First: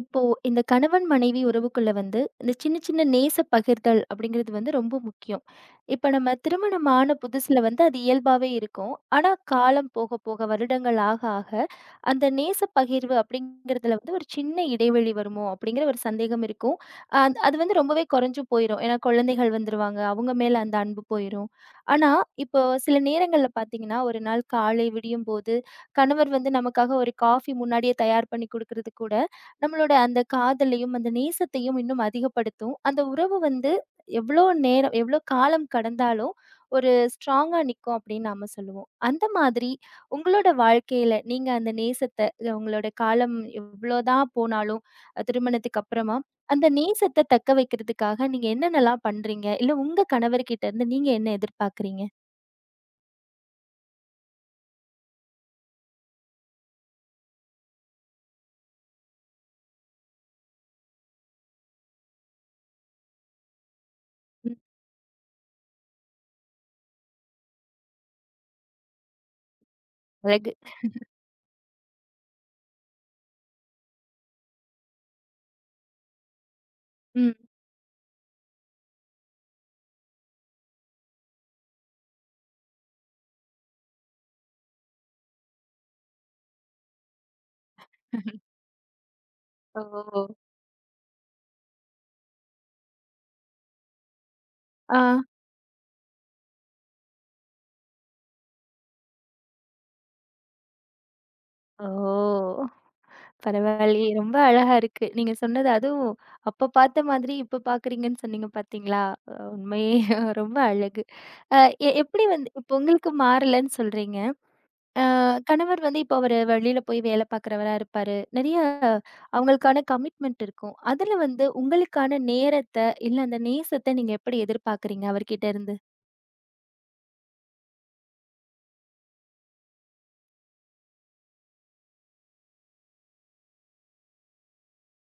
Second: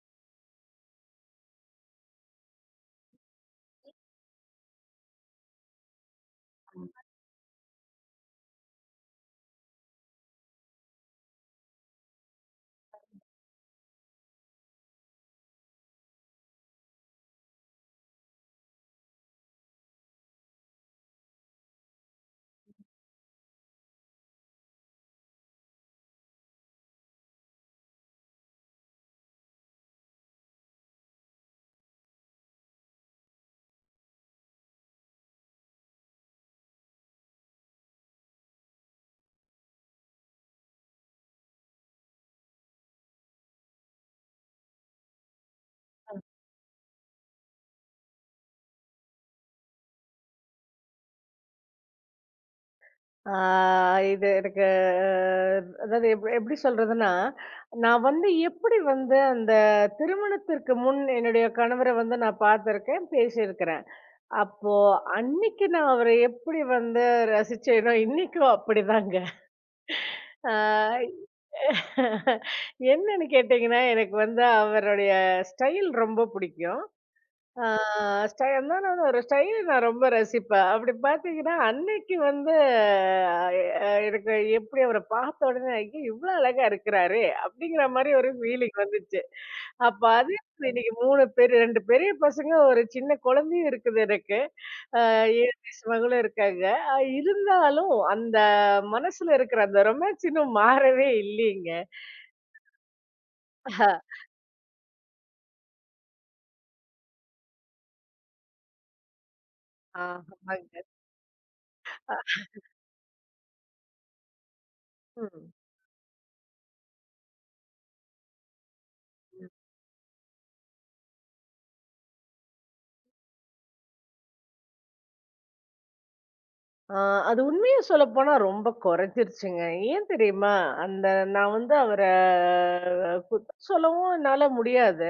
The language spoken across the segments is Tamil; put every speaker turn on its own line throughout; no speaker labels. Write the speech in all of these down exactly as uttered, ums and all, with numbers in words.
இப்போ இந்த கணவன் மனைவி உறவுக்குள்ள வந்து இந்த சின்ன சின்ன நேச பகிர்தல் அப்படிங்கிறது வந்து ரொம்ப முக்கியம். இப்ப நம்ம திருமணம் ஆன புதுசுல வந்து அது இயல்பாவே இருக்கும். ஆனா காலம் போக போக வருடங்கள் ஆக ஆக அந்த நேச பகிர்வு அப்படிங்கிறதுல வந்து ஒரு சின்ன இடைவெளி வருமோ அப்படிங்கிற ஒரு சந்தேகம் இருக்கும். அ அது வந்து ரொம்பவே குறைஞ்சு போயிரும். ஏன்னா குழந்தைகள் வந்துருவாங்க. அவங்க மேல அந்த அன்பு போயிரும். ஆனா இப்போ சில நேரங்கள்ல பார்த்தீங்கன்னா, ஒரு நாள் காலை விடியும்போது கணவர் வந்து நமக்காக ஒரு காஃபி முன்னாடியே தயார் பண்ணி குடுக்கறது கூட நம்மளோட அந்த காதலையும், அந்த நேசத்தையும் இன்னும் அதிகப்படுத்தும். அந்த உறவு வந்து எவ்ளோ நேரம், எவ்ளோ காலம் கடந்தாலும் ஒரு ஸ்ட்ராங்கா நிக்கும் அப்படின்னு நாம சொல்லுவோம். அந்த மாதிரி உங்களோட வாழ்க்கையில நீங்க அந்த நேசத்த உங்களோட காலம் எவ்ளோதான் போனாலும் அஹ் திருமணத்துக்கு அப்புறமா, அந்த நேசத்த தக்க வைக்கிறதுக்காக நீங்க என்னென்னலாம் பண்றீங்க? இல்ல உங்க கணவர்கிட்ட இருந்து நீங்க என்ன எதிர்பார்க்குறீங்க?
ஆ இது எனக்கு அஹ், அதாவது எப் எப்படி சொல்றதுன்னா, நான் வந்து எப்படி வந்து அந்த திருமணத்திற்கு முன் என்னுடைய கணவர வந்து நான் பார்த்திருக்கேன், பேசியிருக்கிறேன்.
ம்.
அப்போ அன்னைக்கு நான் அவர எப்படி வந்து ரசிச்சேனோ, இன்னைக்கும் அப்படிதாங்க.
அழகு.
ஆ என்னன்னு கேட்டீங்கன்னா, எனக்கு வந்து அவருடைய ஸ்டைல் ரொம்ப பிடிக்கும்.
ம்.
ஆ ஸ்டை நானும் ஒரு ஸ்டைல நான் ரொம்ப ரசிப்பேன். அப்படி பார்த்தீங்கன்னா, அன்னைக்கு வந்து அ அ, எனக்கு எப்படி அவர பார்த்த உடனே, "ஐயோ! இவ்ளோ அழகா இருக்கிறாரே!" அப்படிங்கிற மாரி ஒரு ஃபீலிங் வந்துச்சு. அப்ப
ஓ!
அது இன்னைக்கு மூன்று பேரு இரண்டு பெரிய பசங்க, ஒரு சின்ன குழந்தையும் இருக்குது எனக்கு.
ஆ.
அ ஏழு வயசு மகளும் இருக்காங்க. அ இருந்தாலும் அந்த மனசுல இருக்கிற அந்த ரொமான்ஸ் இன்னும் மாறவே இல்லைங்க.
ஓ!
ஆஹ.
பரவாயில்லையே! ரொம்ப அழகா இருக்கு. நீங்க சொன்னது அதுவும் அப்ப பார்த்த மாதிரி இப்ப பார்க்குறீங்கன்னு சொன்னீங்க பார்த்தீங்களா? அ உண்மையே ரொம்ப
ஆமாங்க.
அழகு. அ எ எப்படி வந்து இப்போ உங்களுக்கு மாறலன்னு சொல்றீங்க. அ
ம்.
கணவர் வந்து இப்போ அவரு வெளியில போய் வேலை பார்க்குறவரா இருப்பாரு. நிறைய அவங்களுக்கான கமிட்மெண்ட் இருக்கும். அதுல வந்து உங்களுக்கான நேரத்த, இல்ல அந்த நேசத்த நீங்க எப்படி எதிர்பார்க்குறீங்க அவர்கிட்ட இருந்து?
ஆ, அது உண்மைய சொல்லப்போனா ரொம்ப குறைஞ்சிருச்சுங்க. ஏன் தெரியுமா? அந்த நான் வந்து அவர குத்தம் சொல்லவும் என்னால முடியாது.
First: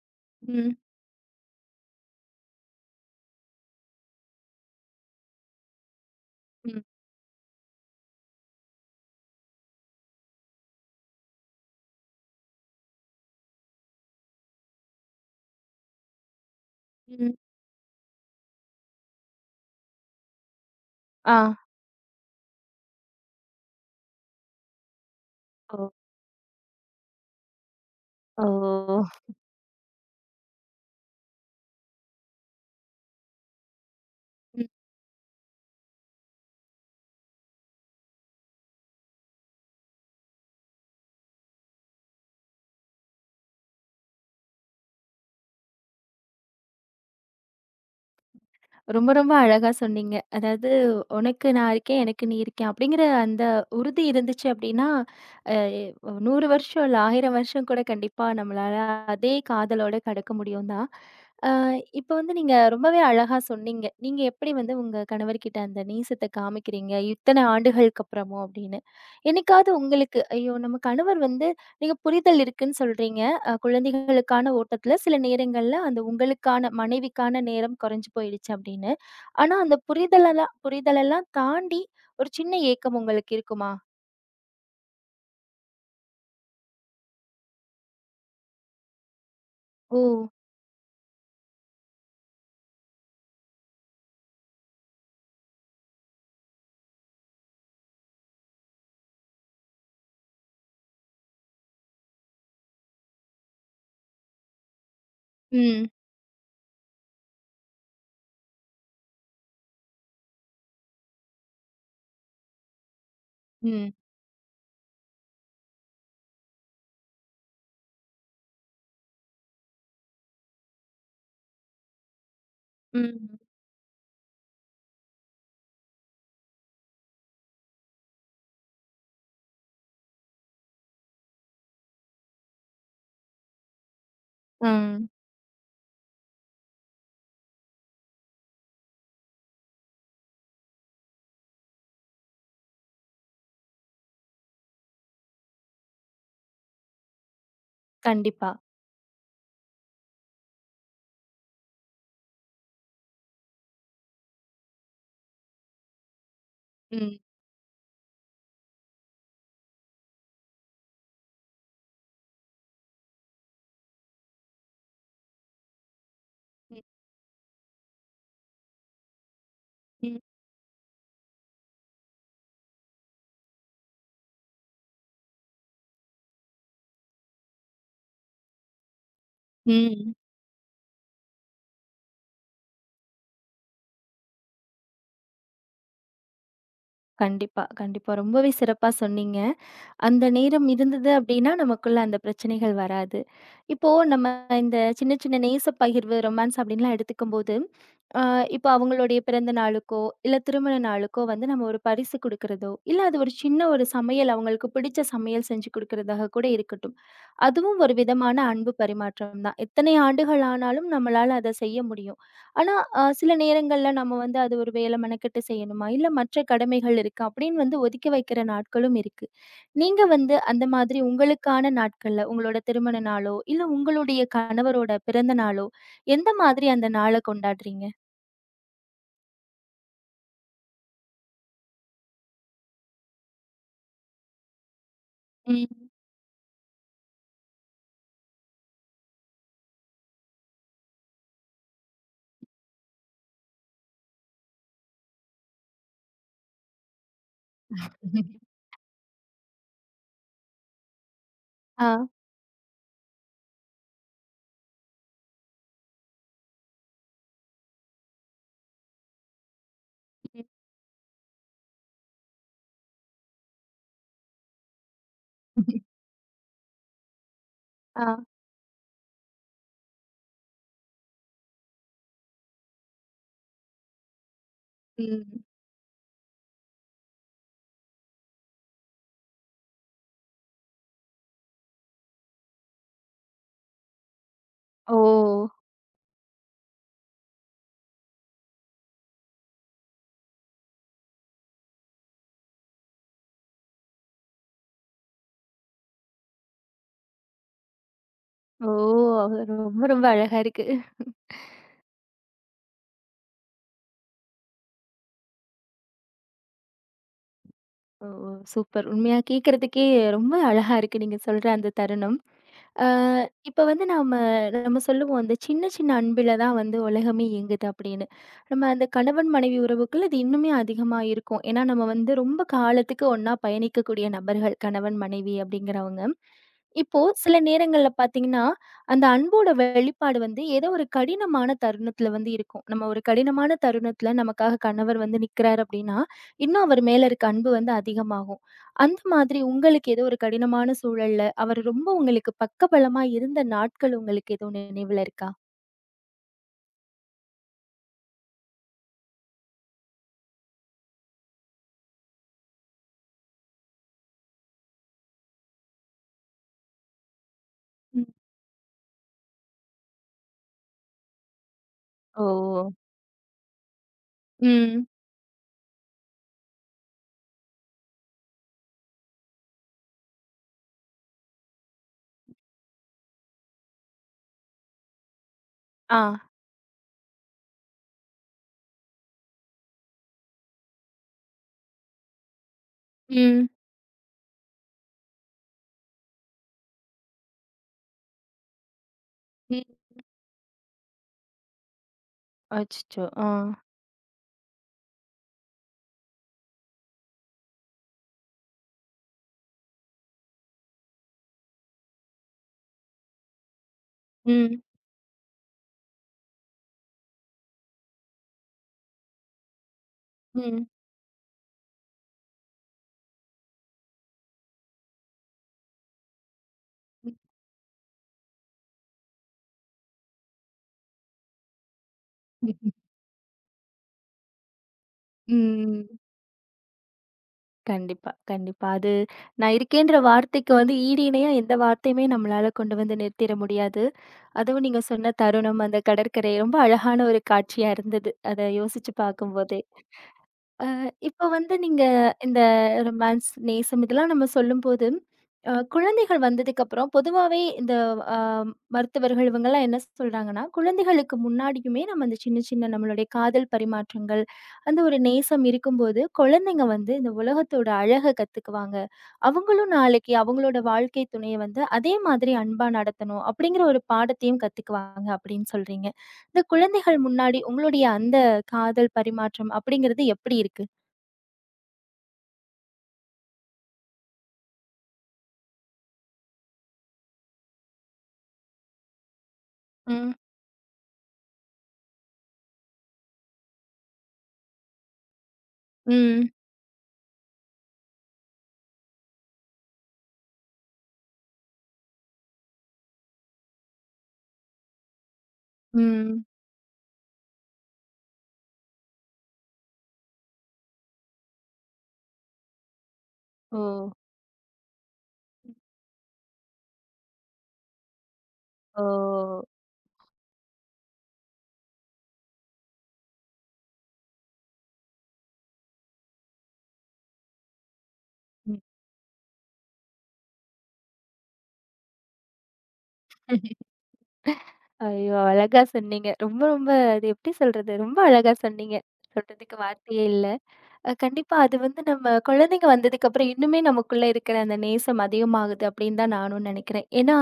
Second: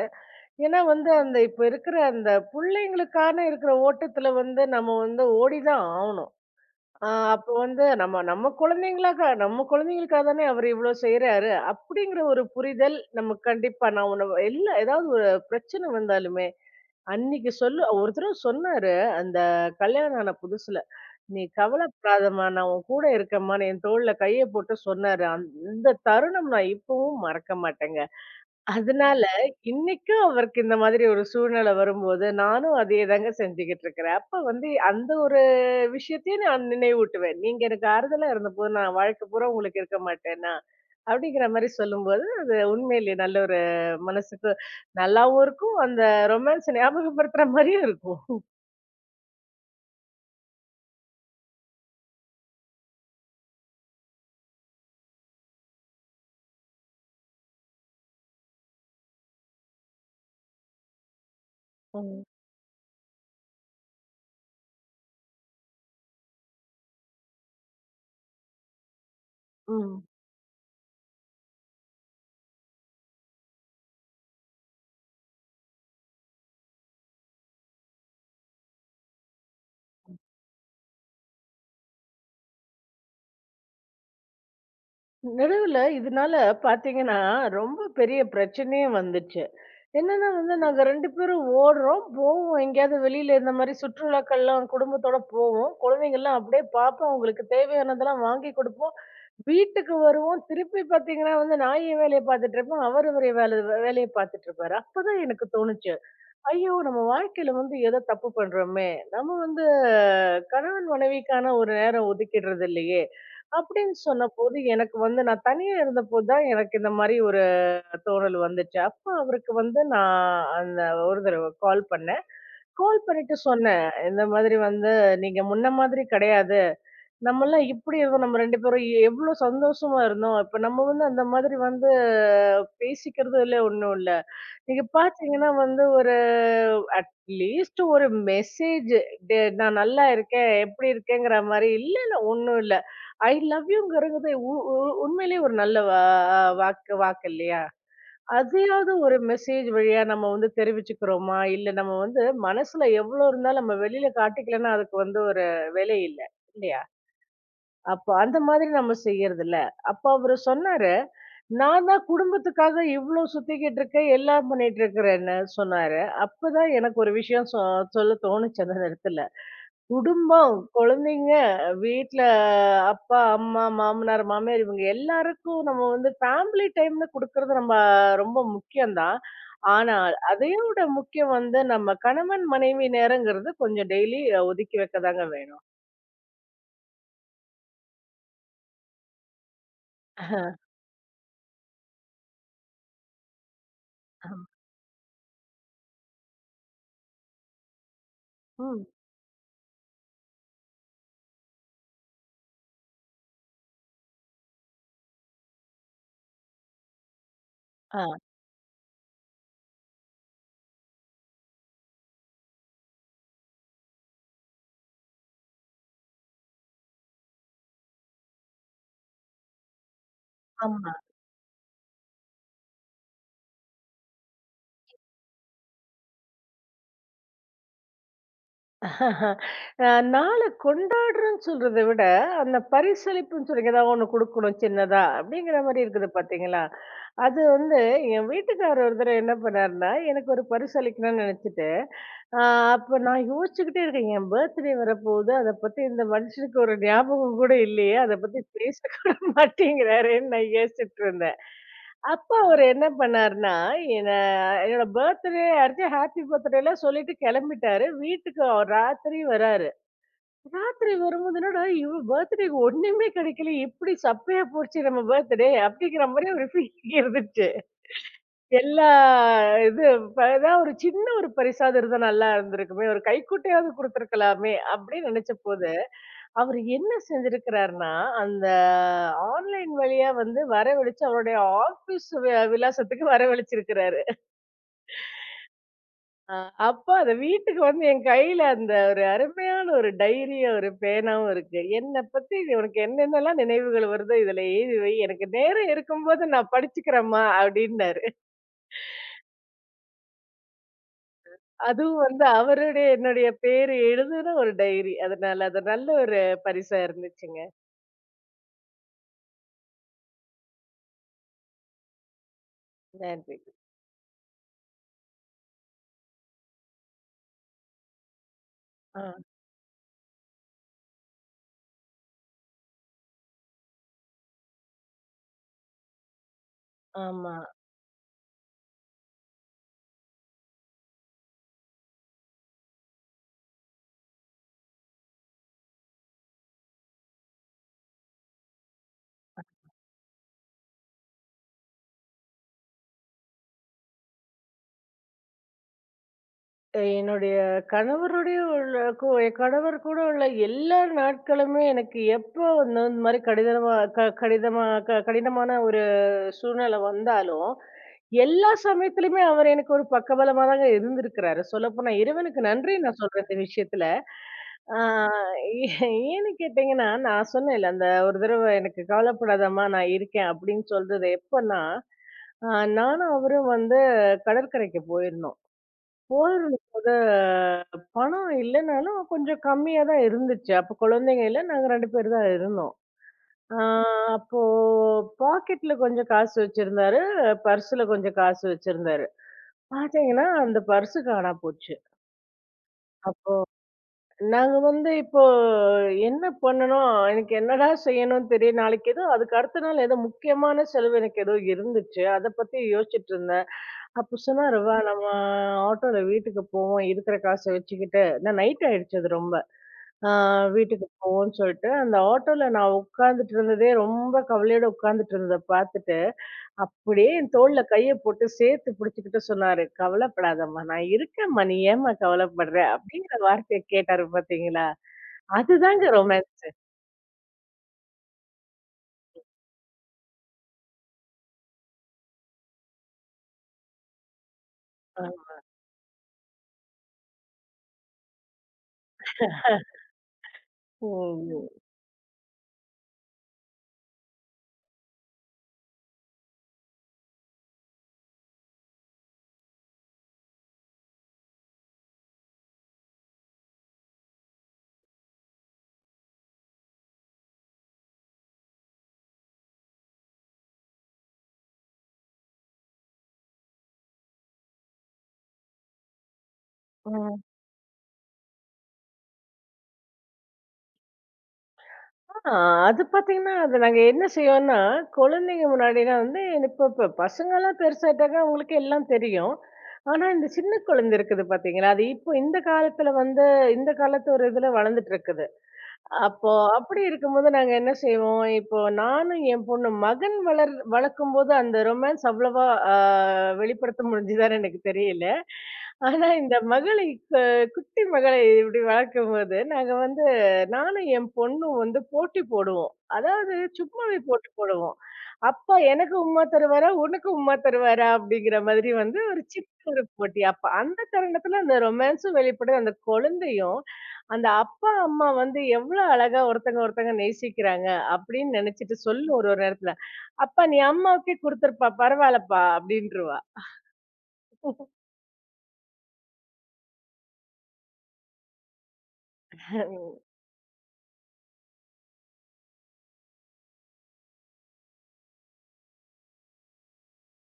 ம்,
ஏன்னா வந்து அந்த இப்ப இருக்கிற அந்த புள்ளைங்களுக்கான இருக்கிற ஓட்டத்துல வந்து நம்ம வந்து ஓடிதான் ஆவணும்.
ம்,
ஆ அப்ப வந்து நம்ம நம்ம குழந்தைங்களுக்கா நம்ம குழந்தைங்களுக்காக தானே அவரு இவ்ளோ செய்றாரு. அப்படிங்கிற ஒரு புரிதல் நமக்கு கண்டிப்பா நான் உன்ன எல்லா ஏதாவது ஒரு பிரச்சனை வந்தாலுமே
ம்.
அன்னைக்கு சொல்லு ஒரு தடவ சொன்னாரு, அந்த கல்யாணம் ஆன புதுசுல.
ஆ.
"நீ கவலைப்படாதம்மா, நான் உன் கூட இருக்கேம்மான்னு" என் தோள்ல கைய போட்டு சொன்னாரு.
ஓ!
அந்த தருணம் நான் இப்பவும் மறக்க மாட்டேங்க.
ஓ!
அதனால இன்னைக்கும் அவருக்கு இந்த மாதிரி ஒரு சூழ்நிலை வரும்போது, நானும் அதேதாங்க செஞ்சுகிட்டு இருக்கிறேன். அப்ப வந்து அந்த ஒரு விஷயத்தையும் நான் நினைவூட்டுவேன். "நீங்க எனக்கு ஆறுதலா இருந்தபோது, நான் வாழ்க்கை பூரா உங்களுக்கு இருக்க மாட்டேனா?" அப்படிங்கிற மாரி சொல்லும்போது, அது உண்மையிலேயே நல்ல ஒரு மனசுக்கு நல்லாவும் இருக்கும். அந்த ரொமான்ஸ ஞாபகப்படுத்துற மாரியும் இருக்கும்.
ரொம்ப, ரொம்ப அழகா சொன்னீங்க. அதாவது "உனக்கு நான் இருக்கேன், எனக்கு நீ இருக்கேன்" அப்படிங்கிற அந்த உறுதி இருந்துச்சு அப்படின்னா, அ நூறு வருஷம் இல்ல ஆயிரம் வருஷம் கூட கண்டிப்பா நம்மளால அதே காதலோட கடக்க முடியும் தான். அ இப்ப
ம்.
வந்து நீங்க ரொம்பவே அழகா சொன்னீங்க. நீங்க எப்படி வந்து உங்க கணவர்கிட்ட அந்த நேசத்த காமிக்கிறீங்க, இத்தனை ஆண்டுகளுக்கு அப்புறமும் அப்படின்னு. என்னைக்காவது
ம்.
உங்களுக்கு ஐயோ! நம்ம கணவர் வந்து நீங்க புரிதல் இருக்குன்னு சொல்றீங்க. அ குழந்தைகளுக்கான ஓட்டத்துல சில நேரங்கள்ல அந்த உங்களுக்கான மனைவிக்கான நேரம் குறைஞ்சு போயிடுச்சு அப்படின்னு. ஆனா அந்த புரிதலெல்லாம் புரிதலெல்லாம் தாண்டி ஒரு சின்ன ஏக்கம் உங்களுக்கு இருக்குமா?
நடுவுல இதனால பார்த்தீங்கன்னா, ரொம்ப பெரிய பிரச்சனையே வந்துச்சு.
ஓ!
என்னன்னா வந்து நாங்க இரண்டு பேரும் ஓடுறோம், போவோம் எங்கேயாவது வெளியில இந்த மாரி சுற்றுலாக்கள்லாம் குடும்பத்தோட போவோம். குழந்தைங்கலாம் அப்படியே பார்ப்போம், அவங்களுக்கு தேவையானதெல்லாம் வாங்கி குடுப்போம். வீட்டுக்கு வருவோம். திருப்பி பார்த்தீங்கன்னா வந்து நான் என் வேலைய பார்த்துட்டு இருப்பேன். அவர் அவரு வேல வேலைய பார்த்துட்டு இருப்பாரு. அப்பதான் எனக்கு
ம்.
தோணுச்சு. ஐயோ! நம்ம வாழ்க்கையில வந்து ஏதோ தப்பு பண்றோமே! நம்ம வந்து அஹ், கணவன் மனைவிக்கான ஒரு நேரம் ஒதுக்கிடுறது இல்லையே!
ம்.
அப்படின்னு சொன்னபோது எனக்கு வந்து நான் தனியா இருந்தபோது தான் எனக்கு இந்த மாரி ஒரு தோணல் வந்துச்சு. அப்ப அவருக்கு வந்து நான் அந்த ஒரு தடவ கால் பண்ணேன். கால்
ம்.
பண்ணிட்டு சொன்னேன். இந்த மாதிரி வந்து நீங்க முன்ன மாதிரி கிடையாது. நம்மலாம் இப்படி இருந்தோம். நம்ம இரண்டு பேரும் எவ்ளோ சந்தோஷமா இருந்தோம். இப்ப நம்ம வந்து அந்த மாதிரி வந்து பேசிக்கிறதுல ஒண்ணும் இல்ல. நீங்க
ம்.
பார்த்தீங்கன்னா வந்து ஒரு அட்லீஸ்ட் ஒரு மெசேஜ் டே நான் நல்லா இருக்கேன், எப்படி இருக்கேங்கிற மாரி, இல்ல இல்ல ஒண்ணும் இல்ல. ஐ லவ் யூங்கிறது உண்மையிலேயே ஒரு நல்ல வா வாக்கு வாக்கு இல்லையா?
கண்டிப்பா.
அதையாவது ஒரு மெசேஜ் வழியா நம்ம வந்து தெரிவிச்சுக்கிறோமா? இல்ல நம்ம வந்து மனசுல எவ்வளோ இருந்தாலும் நம்ம வெளியில காட்டிக்கலன்னா அதுக்கு வந்து ஒரு விலை இல்ல. இல்லையா?
ம்.
அப்ப அந்த மாதிரி நம்ம செய்யறதில்ல. அப்ப அவரு சொன்னாரு, "நான் தான் குடும்பத்துக்காக இவ்ளோ சுத்திக்கிட்டு இருக்கேன், எல்லாம் பண்ணிட்டு இருக்கிறேன்னு" சொன்னாரு. அப்பதான்
ம்.
எனக்கு ஒரு விஷயம் சொ சொல்ல தோணுச்சு அந்த நேரத்துல.
ம்.
குடும்பம், குழந்தைங்க, வீட்ல அப்பா, அம்மா, மாமனார், மாமியார் இவங்க எல்லாருக்கும் நம்ம வந்து ஃபேமிலி டைம்ல குடுக்கறது நம்ம ரொம்ப முக்கியம் தான். ஆனா,
ம்.
அதையும் விட முக்கியம் வந்து நம்ம கணவன், மனைவி நேரங்கிறது கொஞ்சம் டெய்லி ஒதுக்கி வைக்க தாங்க வேணும்.
கண்டிப்பா, கண்டிப்பா. ரொம்பவே சிறப்பா சொன்னீங்க. அந்த நேரம் இருந்தது அப்படின்னா, நமக்குள்ள அந்த பிரச்சனைகள் வராது. இப்போ நம்ம
ஆமா.
இந்த சின்ன சின்ன நேசப் பகிர்வு, ரொமான்ஸ் அப்படின்லாம் எடுத்துக்கும்போது, அ இப்போ
ம்.
அவங்களுடைய பிறந்த நாளுக்கோ, இல்ல திருமண நாளுக்கோ வந்து நம்ம ஒரு பரிசு குடுக்கிறதோ, இல்ல அது ஒரு சின்ன ஒரு சமையல் அவங்களுக்கு பிடிச்ச சமையல் செஞ்சு குடுக்கிறதாக கூட இருக்கட்டும். அதுவும் ஒரு
ஆ.
விதமான அன்பு பரிமாற்றம் தான். எத்தனை ஆண்டுகள் ஆனாலும் நம்மளால அத செய்ய முடியும். ஆனா, அ சில நேரங்கள்ல நம்ம வந்து அது ஒரு வேல மெனக்கெட்டு செய்யணுமா, இல்ல மற்ற கடமைகள் இருக்கு அப்படின்னு வந்து ஒதுக்கி வைக்கிற நாட்களும் இருக்கு. நீங்க வந்து அந்த
ஆமா.
மாதிரி உங்களுக்கான நாட்கள்ல, உங்களோட திருமண நாளோ, இல்ல உங்களுடைய கணவரோட பிறந்த நாளோ, எந்த மாதிரி அந்த நாள கொண்டாடுறீங்க?
அஹ் நாளை கொண்டாடுறேன்னு சொல்றதை விட அந்த பரிசளிப்புன்னு சொல்றீங்க ஏதாவது ஒண்ணு கொடுக்கணும் சின்னதா அப்படிங்கிற மாதிரி
ம்.
இருக்குது பாத்தீங்களா அது வந்து என் வீட்டுக்காரர் ஒரு தடவ என்ன பண்ணாருன்னா, எனக்கு ஒரு பரிசு அளிக்கணும்னு நினைச்சுட்டு, ஆ அப்ப நான் யோசிச்சுக்கிட்டே இருக்கேன். என் பர்த்டே வரப்போகுது. அத பத்தி இந்த மனுஷனுக்கு ஒரு ஞாபகம் கூட இல்லையே! அத பத்தி பேச கூட மாட்டேங்கிறாரேன்னு நான் யோசிச்சுட்டு இருந்தேன்.
ஆ.
அப்ப அவரு என்ன பண்ணாருன்னா, என்ன என்னோட பர்த்டே அடுத்து ஹேப்பி பர்த்டேலாம் சொல்லிட்டு கிளம்பிட்டாரு. வீட்டுக்கு அவர் ராத்திரி வராரு. ராத்திரி வரும்போது என்னடா இவ பர்த்டேக்கு ஒண்ணுமே கிடைக்கல எப்படி சப்பையா போச்சு நம்ம பர்த்டே அப்படிங்கிற மாதிரி ஒரு ஃபீலிங் இருந்துச்சு
ஆ.
எல்லா இது இப்ப ஏதாவது ஒரு சின்ன ஒரு பரிசாவது இருந்தா நல்லா இருந்திருக்குமே ஒரு கைக்குட்டையாவது கொடுத்துருக்கலாமே அப்படின்னு நினைச்ச
ம்.
போது அவர் என்ன செஞ்சிருக்கிறாருன்னா அந்த ஆன்லைன் வழியா வந்து வரவழைச்சு அவருடைய ஆபீஸ் விலாசத்துக்கு வரவழைச்சிருக்கிறாரு
ஓ!
அ அப்ப அது வீட்டுக்கு வந்து என் கையில அந்த ஒரு அருமையான ஒரு டைரியும், ஒரு பேனாவும் இருக்கு. என்ன பத்தி இது உனக்கு என்னென்னலாம் நினைவுகள் வருதோ இதுல எழுதி வை. எனக்கு நேரம் இருக்கும்போது நான் படிச்சுக்கிறேம்மா அப்டின்னாரு.
ஓ! ரொம்ப ரொம்ப அழகா இருக்கு.
அதுவும் வந்து அவருடைய என்னுடைய பேரு எழுதுன ஒரு டைரி. அதனால அது நல்ல ஒரு பரிசா இருந்துச்சுங்க.
ஓ! ஓ! சூப்பர். உண்மையா கேட்கறதுக்கே ரொம்ப அழகா இருக்கு நீங்க சொல்ற அந்த தருணம். அ
நன்றி.
இப்ப வந்து நம்ம நம்ம சொல்லுவோம், "அந்த சின்ன சின்ன அன்பில தான் வந்து உலகமே இயங்குது" அப்படின்னு. நம்ம அந்த
ஆ,
கணவன் மனைவி உறவுக்குள்ள இது இன்னுமே அதிகமா இருக்கும். ஏன்னா, நம்ம வந்து ரொம்ப காலத்துக்கு ஒண்ணா பயணிக்கக்கூடிய நபர்கள், கணவன் மனைவி அப்படிங்கிறவங்க. இப்போ சில
ஆமா.
நேரங்கள்ல பார்த்தீங்கன்னா, அந்த அன்போட வெளிப்பாடு வந்து ஏதோ ஒரு கடினமான தருணத்துல வந்து இருக்கும். நம்ம ஒரு கடினமான தருணத்துல நமக்காக கணவர் வந்து நிக்கிறாரு அப்படின்னா, இன்னும் அவர் மேல இருக்க அன்பு வந்து அதிகமாகும். அந்த மாதிரி உங்களுக்கு ஏதோ ஒரு கடினமான சூழல்ல, அவர் ரொம்ப உங்களுக்கு பக்கபலமா இருந்த நாட்கள் உங்களுக்கு எதுவும் நினைவுல இருக்கா?
என்னுடைய கணவருடைய உள்ள கு என் கணவர் கூட உள்ள எல்லா நாட்களுமே எனக்கு எப்போ வந்து இந்த மாரி கடிதமா க கடிதமா க கடினமான சூழ்நிலை வந்தாலும்,
ம்.
எல்லா சமயத்திலுமே அவர் எனக்கு ஒரு பக்கபலமா தாங்க இருந்திருக்கிறாரு. சொல்லப்போனா
ஓ!
இறைவனுக்கு நன்றி நான் சொல்றேன் இந்த விஷயத்துல. ஆ
ம்.
ஏ ஏன்னு கேட்டீங்கன்னா, நான் சொன்னேன்ல அந்த ஒரு தடவ எனக்கு கவலைப்படாதம்மா நான் இருக்கேன் அப்படின்னு சொல்றது எப்பன்னா, அ நானும் அவரும் வந்து கடற்கரைக்கு போயிருந்தோம்.
ஆ.
போயிருந்தபோது பணம் இல்லன்னாலும் கொஞ்சம் கம்மியா தான் இருந்துச்சு. அப்ப குழந்தைங்க இல்ல. நாங்க இரண்டு பேர் தான் இருந்தோம்.
ம்.
ஆ அப்போ பாக்கெட்ல கொஞ்சம் காசு வச்சிருந்தாரு. பர்ஸ்ல கொஞ்சம் காசு வச்சிருந்தாரு.
ம்.
பாத்தீங்கன்னா, அந்த பர்ஸ் காணாம போச்சு.
அச்சச்சோ! ஆ.
அப்போ நாங்க வந்து இப்போ என்ன பண்ணணும்? எனக்கு என்னடா செய்யணும்னு தெரியும். நாளைக்கு ஏதோ அதுக்கு அடுத்த நாள் ஏதோ முக்கியமான செலவு எனக்கு ஏதோ இருந்துச்சு. அத பத்தி யோசிச்சுட்டு இருந்தேன். அப்ப
ம்.
சொன்னாரு, "வா நம்ம ஆட்டோல வீட்டுக்கு போவோம். இருக்கிற காச வச்சுக்கிட்டு" நான் நைட் ஆயிடுச்சு அது ரொம்ப. ஆ
ம்.
வீட்டுக்கு போவோம்ன்னு சொல்லிட்டு, அந்த ஆட்டோல நான் உட்கார்ந்துட்டு இருந்ததே ரொம்ப கவலையோட உட்கார்ந்துட்டு இருந்தத பார்த்துட்டு அப்படியே என் தோள்ல கைய போட்டு சேர்த்து புடிச்சுக்கிட்டு சொன்னாரு. "கவலைப்படாதம்மா, நான் இருக்கேம்மா. நீ ஏம்மா கவலைப்படுற?" அப்படிங்கிற வார்த்தைய கேட்டாரு பார்த்தீங்களா? அதுதாங்க
ம்.
ரொமான்ஸு.
கண்டிப்பா, கண்டிப்பா. அது நான் இருக்கேன்ற வார்த்தைக்கு வந்து ஈடு இணையா எந்த வார்த்தையுமே நம்மளால கொண்டு வந்து நிறுத்திற முடியாது. அதுவும் நீங்க
ஆ.
சொன்ன தருணம், அந்த கடற்கரை ரொம்ப அழகான ஒரு காட்சியா இருந்தது. அத யோசிச்சு பார்க்கும்போதே. அ இப்ப
ம்.
வந்து நீங்க இந்த ரொமான்ஸ், நேசம் இதெல்லாம் நம்ம சொல்லும்போது, அ குழந்தைகள் வந்ததுக்கப்புறம் பொதுவாவே இந்த அ மருத்துவர்கள் இவங்கலாம் என்ன சொல்றாங்கன்னா, குழந்தைகளுக்கு முன்னாடியுமே நம்ம அந்த சின்ன சின்ன நம்மளுடைய காதல் பரிமாற்றங்கள், அந்த ஒரு நேசம் இருக்கும்போது, குழந்தைங்க வந்து இந்த உலகத்தோட அழக கத்துக்குவாங்க. அவங்களும் நாளைக்கு அவங்களோட வாழ்க்கை துணைய வந்து அதே மாதிரி அன்பா நடத்தணும் அப்படிங்கிற ஒரு பாடத்தையும் கத்துக்குவாங்க அப்படின்னு சொல்றீங்க. இந்த குழந்தைகள்
ம்.
முன்னாடி உங்களுடைய அந்த காதல் பரிமாற்றம் அப்படிங்கிறது எப்படி இருக்கு?
ஆ அது பார்த்தீங்கன்னா, அது நாங்க என்ன செய்வோம்னா, குழந்தைங்க முன்னாடிலாம் வந்து இப்ப இப்ப பசங்கலாம் பெருசாயிட்டாங்க, அவங்களுக்கு எல்லாம் தெரியும். ஆனா,
ம்.
இந்த சின்ன குழந்தை இருக்குது பார்த்தீங்களா, அது இப்போ இந்த காலத்துல வந்து இந்த காலத்து ஒரு இதுல வளர்ந்துட்டு இருக்குது. அப்போ
ம்.
அப்படி இருக்கும்போது நாங்க என்ன செய்வோம், இப்போ நானும் என் பொண்ணு மகன் வளர் வளர்க்கும்போது அந்த ரொமான்ஸ் அவ்வளவா அ வெளிப்படுத்த முடிஞ்சுதான்னு எனக்கு தெரியல. ஆனா
ம்.
இந்த மகளை க குட்டி மகளை இப்படி வளர்க்கும்போது, நாங்க வந்து நானும் என் பொண்ணும் வந்து போட்டி போடுவோம். அதாவது
ஓ!
சும்மாவே போட்டி போடுவோம். "அப்பா எனக்கு உம்மா தருவாரா, உனக்கு உம்மா தருவாரா?" அப்படிங்கிற மாதிரி வந்து ஒரு
ஓ!
சின்ன ஒரு போட்டி. அப்ப அந்த தருணத்தில அந்த ரொமான்ஸும் வெளிப்படுது. அந்த குழந்தையும் அந்த அப்பா, அம்மா வந்து எவ்ளோ அழகா ஒருத்தங்க ஒருத்தங்க நேசிக்கிறாங்க அப்படின்னு
ம்.
நினைச்சுட்டு சொல்லும் ஒரு ஒரு நேரத்துல. "அப்பா நீ அம்மாவுக்கே குடுத்துருப்பா, பரவால்லப்பா" அப்படின்ருவா.
ஐயோ! அழகா சொன்னீங்க. ரொம்ப ரொம்ப அது எப்படி சொல்றது? ரொம்ப அழகா சொன்னீங்க. சொல்றதுக்கு
அ.
வார்த்தையே இல்ல. அ கண்டிப்பா. அது வந்து நம்ம குழந்தைங்க வந்ததுக்கப்புறம் இன்னுமே நமக்குள்ள இருக்கிற அந்த நேசம் அதிகமாகுது அப்படின்னு தான் நானும் நினைக்கிறேன். ஏன்னா,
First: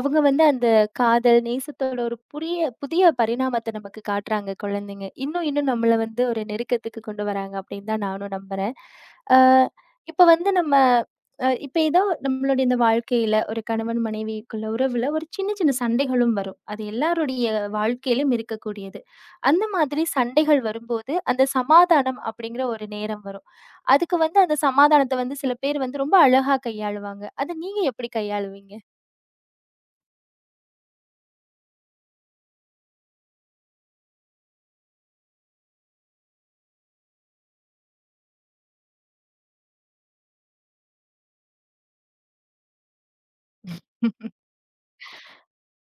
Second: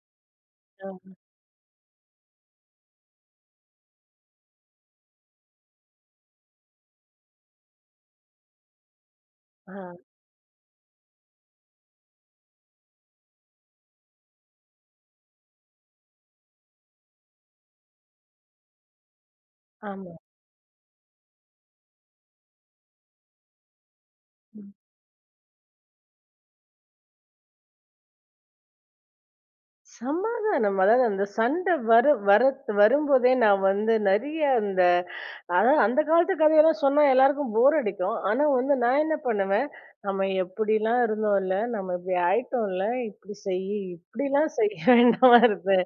அவங்க வந்து அந்த காதல், நேசத்தோட ஒரு புரிய புதிய பரிணாமத்த நமக்கு காட்டுறாங்க குழந்தைங்க. இன்னும் இன்னும் நம்மள வந்து ஒரு நெருக்கத்துக்கு கொண்டு வராங்க அப்படின்னு தான் நானும் நம்புறேன். அ இப்ப வந்து நம்ம அ இப்ப ஏதோ நம்மளுடைய இந்த வாழ்க்கையில ஒரு கணவன் மனைவிக்குள்ள உறவுல ஒரு சின்ன சின்ன சண்டைகளும் வரும். அது எல்லாருடைய வாழ்க்கையிலும் இருக்கக்கூடியது. அந்த மாதிரி
ஆமா.
சண்டைகள் வரும்போது, அந்த சமாதானம் அப்படிங்கிற ஒரு நேரம் வரும். அதுக்கு வந்து அந்த சமாதானத்த வந்து சில பேர் வந்து ரொம்ப அழகா கையாளுவாங்க. அத நீங்க எப்படி கையாளுவீங்க?
சமாதானம். அதாவது அந்த சண்டை வரு வரத் வரும்போதே நான் வந்து நெறைய அந்த அதாவது அந்த காலத்து கதையெல்லாம் சொன்னா எல்லாருக்கும் போர் அடிக்கும். ஆனா வந்து நான் என்ன பண்ணுவேன், நம்ம எப்படிலாம் இருந்தோம்ல, நம்ம இப்படி ஆயிட்டோம்ல, இப்படி செய்யி இப்படிலாம் செய்ய வேண்டாமா இருக்கு.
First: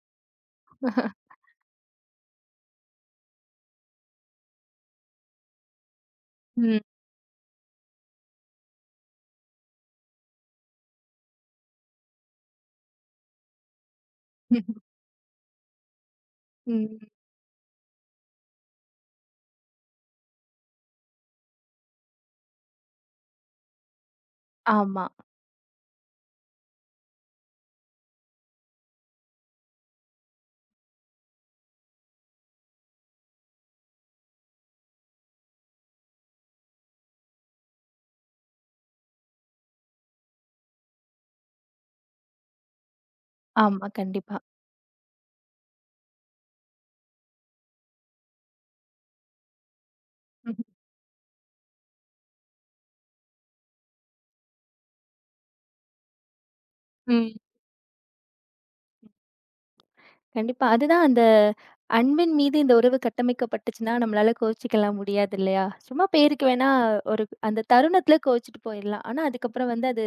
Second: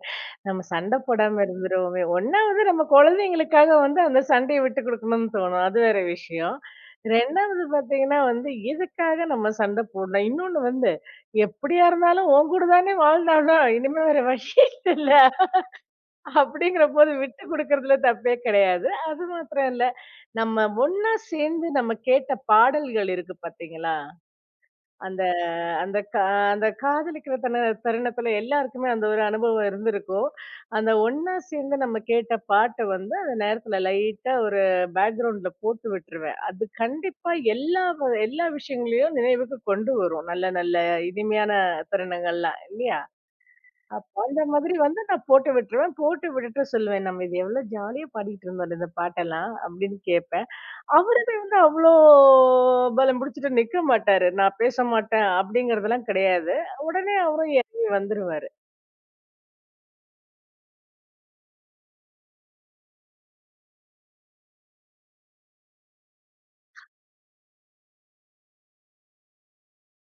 நம்ம சண்டை போடாம இருந்துருவோமே. ஒண்ணாவது நம்ம குழந்தைங்களுக்காக வந்து அந்த சண்டைய விட்டு குடுக்கணும்னு தோணும். அது வேற விஷயம்.
ம்.
இரண்டாவது பார்த்தீங்கன்னா வந்து எதுக்காக நம்ம சண்டை போடணும். இன்னொன்னு வந்து எப்படியா இருந்தாலும் உன் கூட தானே வாழ்ந்தாலும், இனிமே வேற வழி இல்ல.
ம்.
அப்படிங்கிறபோது விட்டு குடுக்கறதுல தப்பே கிடையாது. அது மாத்திரம் இல்ல, நம்ம ஒண்ணா சேர்ந்து நம்ம கேட்ட பாடல்கள் இருக்கு பார்த்தீங்களா?
ஆமா,
அந்த அந்த கா அந்த காதலிக்கிற தன தருணத்துல எல்லாருக்குமே அந்த ஒரு அனுபவம் இருந்திருக்கும். அந்த ஒண்ணா சேர்ந்து நம்ம கேட்ட பாட்ட வந்து அந்த நேரத்துல லைட்டா ஒரு பேக்கிரவுண்ட்ல போட்டு விட்டுருவேன். அது கண்டிப்பா எல்லா வ எல்லா விஷயங்களையும் நினைவுக்கு கொண்டு வரும். நல்ல நல்ல இனிமையான தருணங்கள்லாம் இல்லையா?
ஆமா.
அப்ப
கண்டிப்பா.
அந்த மாதிரி வந்து நான் போட்டு விட்டுருவேன். போட்டு விட்டுட்டு சொல்லுவேன், "நம்ம இது எவ்வளோ ஜாலியா பாடிட்டு இருந்தோம் இந்த பாட்டெல்லாம்" அப்படின்னு கேட்பேன். அவருமே வந்து அவ்ளோ பலம் பிடிச்சுட்டு நிக்க மாட்டாரு. நான் பேச மாட்டேன் அப்படிங்கிறதெல்லாம் கிடையாது. உடனே
ம்.
அவரும் இறங்கி வந்துருவாரு.
கண்டிப்பா. அதுதான் அந்த அன்பின் மீது இந்த உறவு கட்டமைக்கப்பட்டுச்சுன்னா, நம்மளால கோவிச்சுக்கலாம் முடியாது இல்லையா? சும்மா பேருக்கு வேணா ஒரு அந்த தருணத்தில கோவிச்சுட்டு போயிரலாம். ஆனா, அதுக்கப்புறம் வந்து அது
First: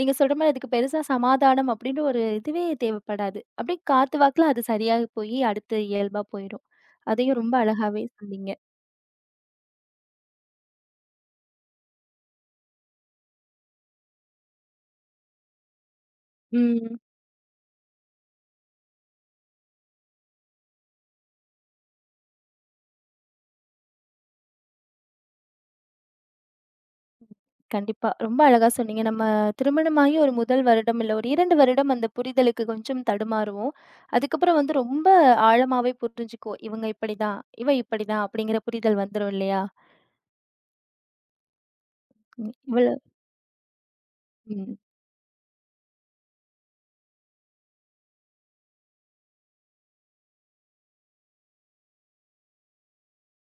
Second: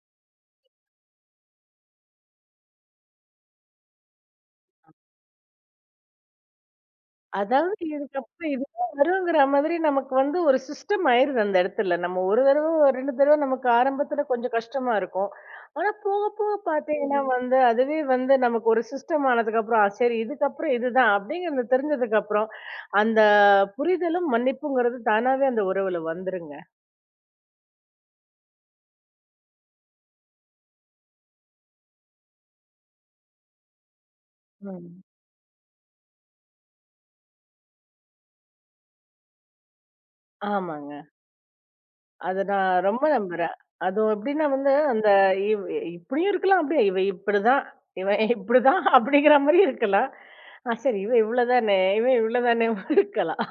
நீங்க சொல்ற மாரி அதுக்கு பெருசா சமாதானம் அப்டின்ற ஒரு இதுவே தேவைப்படாது. அப்டியே காத்து வாக்குல அது சரியா போயி அடுத்து இயல்பா போயிரும். அதையும் ரொம்ப
அதாவது
அழகாவே சொன்னீங்க.
இதுக்கப்புறம் இதுதான் வருங்கிற மாதிரி நமக்கு வந்து ஒரு சிஸ்டம் ஆயிருது அந்த இடத்துல. நம்ம ஒரு தடவ, இரண்டு தடவ நமக்கு ஆரம்பத்துல கொஞ்சம் கஷ்டமா இருக்கும். ஆனா போக போக
ம்.
பார்த்தீங்கன்னா வந்து அதுவே வந்து நமக்கு ஒரு சிஸ்டம் ஆனதுக்கப்புறம், "ஆ சரி இதுக்கப்புறம் இதுதான்" அப்படிங்கிறது தெரிஞ்சதுக்கப்புறம், அந்த புரிதலும் மன்னிப்புங்கிறது தானாவே அந்த உறவுல வந்துருங்க.
கண்டிப்பா. ரொம்ப அழகா சொன்னீங்க. நம்ம திருமணமாகி ஒரு முதல் வருடம், இல்ல ஒரு இரண்டு வருடம் அந்த புரிதலுக்கு கொஞ்சம் தடுமாறுவோம். அதுக்கப்புறம் வந்து
ம்.
ரொம்ப ஆழமாவே புரிஞ்சுக்குவோம். இவங்க இப்படிதான், இவ இப்படிதான் அப்படிங்கிற புரிதல் வந்துரும் இல்லையா?
ஆமாங்க. அத
ம்
நான்
இவ்வளோ
ரொம்ப நம்புறேன். அதுவும் எப்படின்னா வந்து,
ம்.
அந்த இவ் இப்படியும் இருக்கலாம், அப்படியே இவ இப்படிதான், இவன் இப்படிதான் அப்படிங்கிற மாரி இருக்கலாம். ஆ சரி, இவ இவ்வளதானே, இவன் இவ்வளதானேவும் இருக்கலாம்.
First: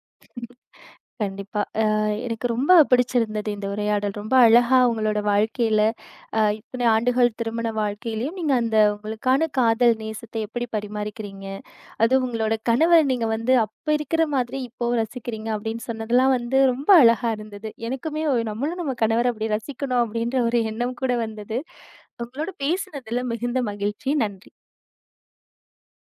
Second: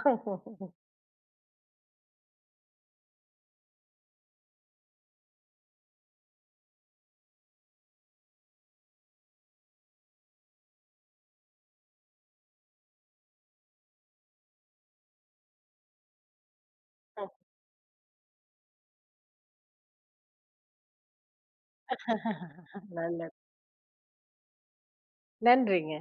கண்டிப்பா. அ எனக்கு ரொம்ப பிடிச்சிருந்தது இந்த உரையாடல். ரொம்ப அழகா உங்களோட வாழ்க்கையில அ இத்தனை ஆண்டுகள் திருமண வாழ்க்கையிலயும் நீங்க அந்த உங்களுக்கான காதல் நேசத்தை எப்படி பரிமாறிக்கிறீங்க? அதுவும் உங்களோட கணவர நீங்க வந்து அப்ப இருக்கிற மாதிரி இப்பவும் ரசிக்கிறீங்க அப்படின்னு சொன்னதெல்லாம் வந்து ரொம்ப அழகா இருந்தது. எனக்குமே ஒ நம்மளும் நம்ம கணவர அப்படி ரசிக்கணும் அப்படின்ற ஒரு எண்ணம் கூட வந்தது. உங்களோட பேசினதுல
நல்லது.
மிகுந்த மகிழ்ச்சி. நன்றி.
நன்றிங்க.